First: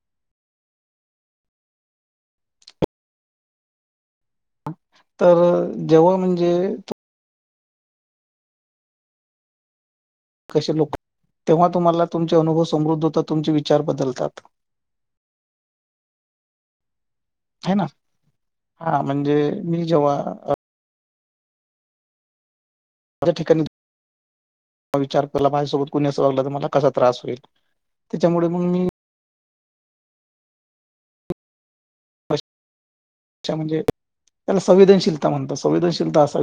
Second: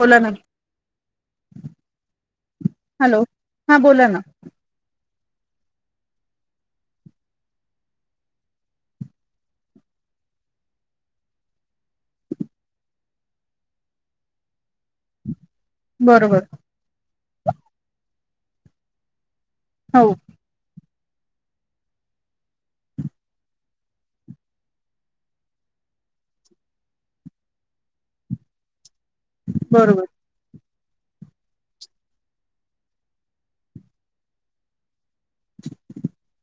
बोला ना. हॅलो हा बोला ना. तर जेव्हा म्हणजे कसे लोक तेव्हा तुम्हाला तुमचे अनुभव समृद्ध होतात, तुमचे विचार बदलतात. बरोबर ह ना हा म्हणजे मी हो जेव्हा माझ्या ठिकाणी विचार केला माझ्यासोबत कुणी अस वागला तर मला कसा त्रास होईल त्याच्यामुळे मग मी बरोबर अ म्हणजे त्याला संवेदनशीलता म्हणत संवेदनशीलता असा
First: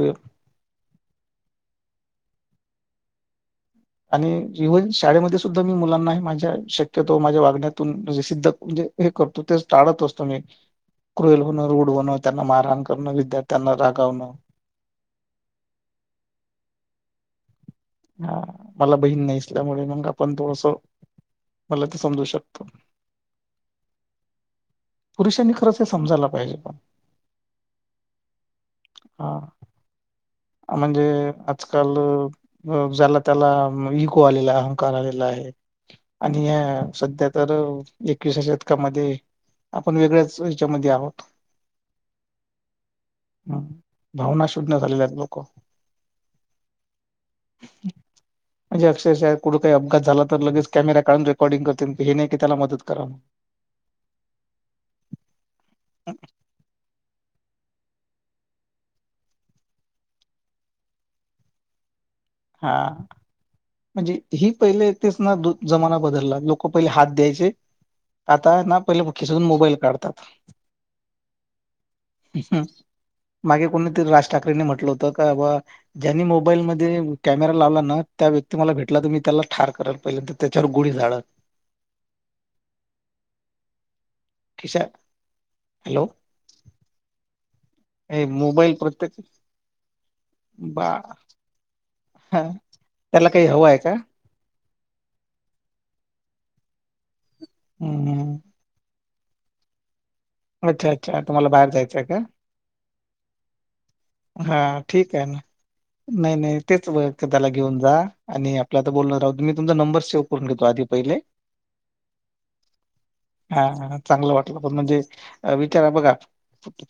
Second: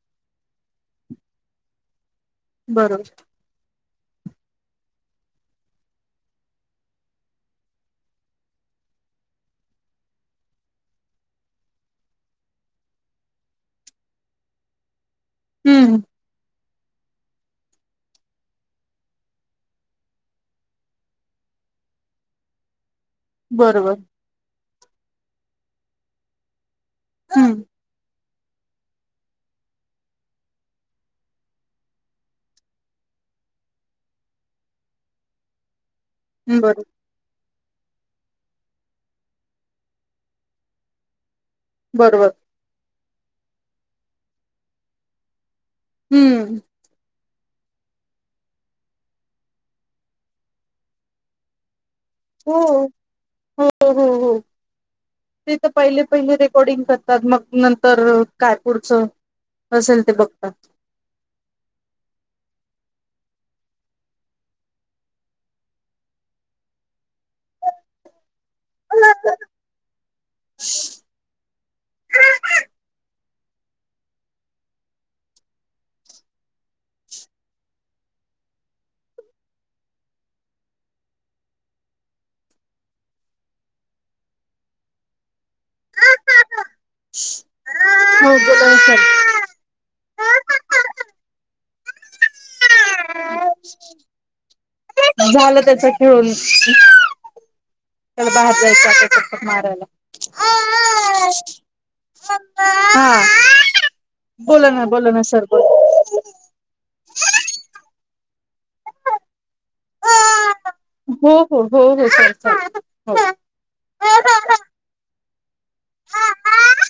बरोबर आणि इव्हन शाळेमध्ये सुद्धा मी मुलांना माझ्या शक्यतो माझ्या वागण्यातूने सिद्ध म्हण हे करतो तेच टाळत असतो मी क्रोल होणं रुडवणं त्यांना मारहाण करणं विद्यार्थ्यांना रागवणं हम्म हा मला बहीण नाही असल्यामुळे मग आपण थोडस मला ते समजू शकतो बरोबर पुरुषांनी खरंच हे समजायला पाहिजे पण हम हा. म्हणजे आजकाल अ जला तेला इगो आलेला अहंकार आलेला आहे. आणि बरोबर सध्या तर एकविसा शतकामध्ये आपण वेगळ्याच हेच्यामध्ये आहोत बर बर. हम् भावना शुद्ध झालेल्या आहेत लोक हम्म. म्हणजे अक्षरश कुठे काय अपघात झाला तर लगेच कॅमेरा काढून रेकॉर्डिंग कर हो हो हो हो. ते तर पहिले पहिले रेकॉर्डिंग करतात मग नं तर काय पुढचं असेल ते बघतात. हा आ. म्हणजे ही पहिले तेच ना दु जमाना बदलला लोक पहिले हात द्यायचे आता ना पहिले‌ म खिशातून मोबाईल काढतात. मागे कोणीतरी राज ठाकरेंनी म्हटलं होत का बाबा ज्यांनी मोबाईलमध्ये कॅमेरा लावला ना त्या व्यक्ती मला भेटला तर मी त्याला ठार करल, पहिल्यांदा तेच्यावर गोळी झाडल ऐ हॅलो. हे हो मोबाईल बोला सर प्रत्येक बा हा तेला काही हवं आहे का? झालं त्याच खेळून त्याला हम्म बाहेर जायचं आप चट मारायला. हा अच्छा अच्छा तुम्हाला बाहेर जायचंय काय? हा बोला ना बोला ठीक आहे ना सर बोला. नाही नाही तेच वळत त्याला घेऊन जा. आणि आपलं आता बोलणं राहुदे मी तुमचा नंबर सेव करून घेतो आधी पहिले हो हो हो हो सर चालेल हो. हा हा चांगलं वाटलं पण म्हणजे अ विचारा बघा.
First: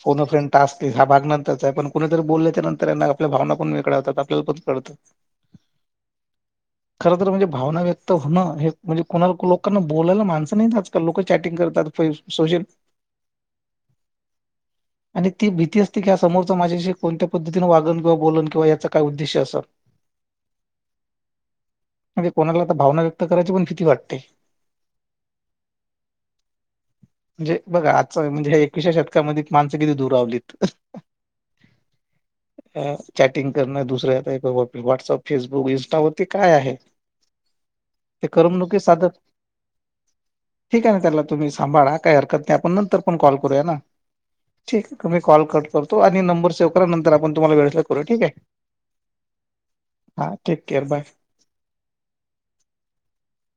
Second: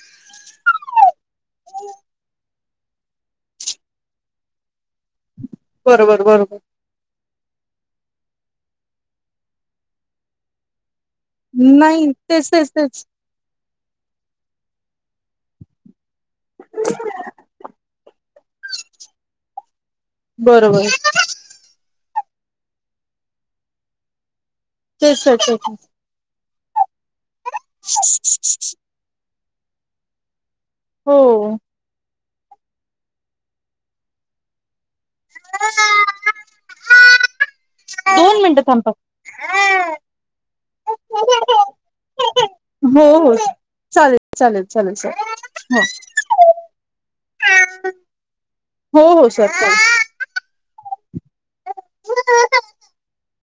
कोन अ फ्रेड टास्क ह्या भाग नंतर चाय पण कुणीतरी बोलय त्या नंतर त्यांना आपल्या भावना पण वेगळ्या होतात, आपल्याला पण कळत बरोबर बरोबर खर तर म्हणजे भावना व्य तर हो ना हे म्हणजे कोणाला लोकांना बोलायला माणस नाइत आज लोक चॅटिंग करतात नाही पैस तेच सोशल तेच तेच आणि ती भीती ह समोरच माझ्याशी कोणत्या पद्धतीने वागण किंवा बोलण किंवा याचा काय उद्देश्य असं हो म्हणजे कोणाला आता भावना व्यक्त करायची पण किती वाटते ते स म्हणजे बघा आजच म्हणजे एकवीशा शतकामध्ये माणस किती दूर आवलीत. हो. ह ए चॅटिंग करणं दुसर्या [unintelligible] व्हॉट्सअप, फेसबुक, इन्स्टावरती काय आहे? दोन रून मिनिटं नुकी थांबा. साधत ठीक हो आहे तेला तुम्ही सांभाळा काय हरकत नाय, आपण नंतर पण हो कॉल करूया ना. चालेल चालेल चालेल ठीक सर मी कॉल कट करतो आणि नंबर सेव्ह करा, नंतर आपण तुम्हाला वेळ असला करूया ठीक य. हो हो सर हा टेक केअर बाय. चालेल [inaudible]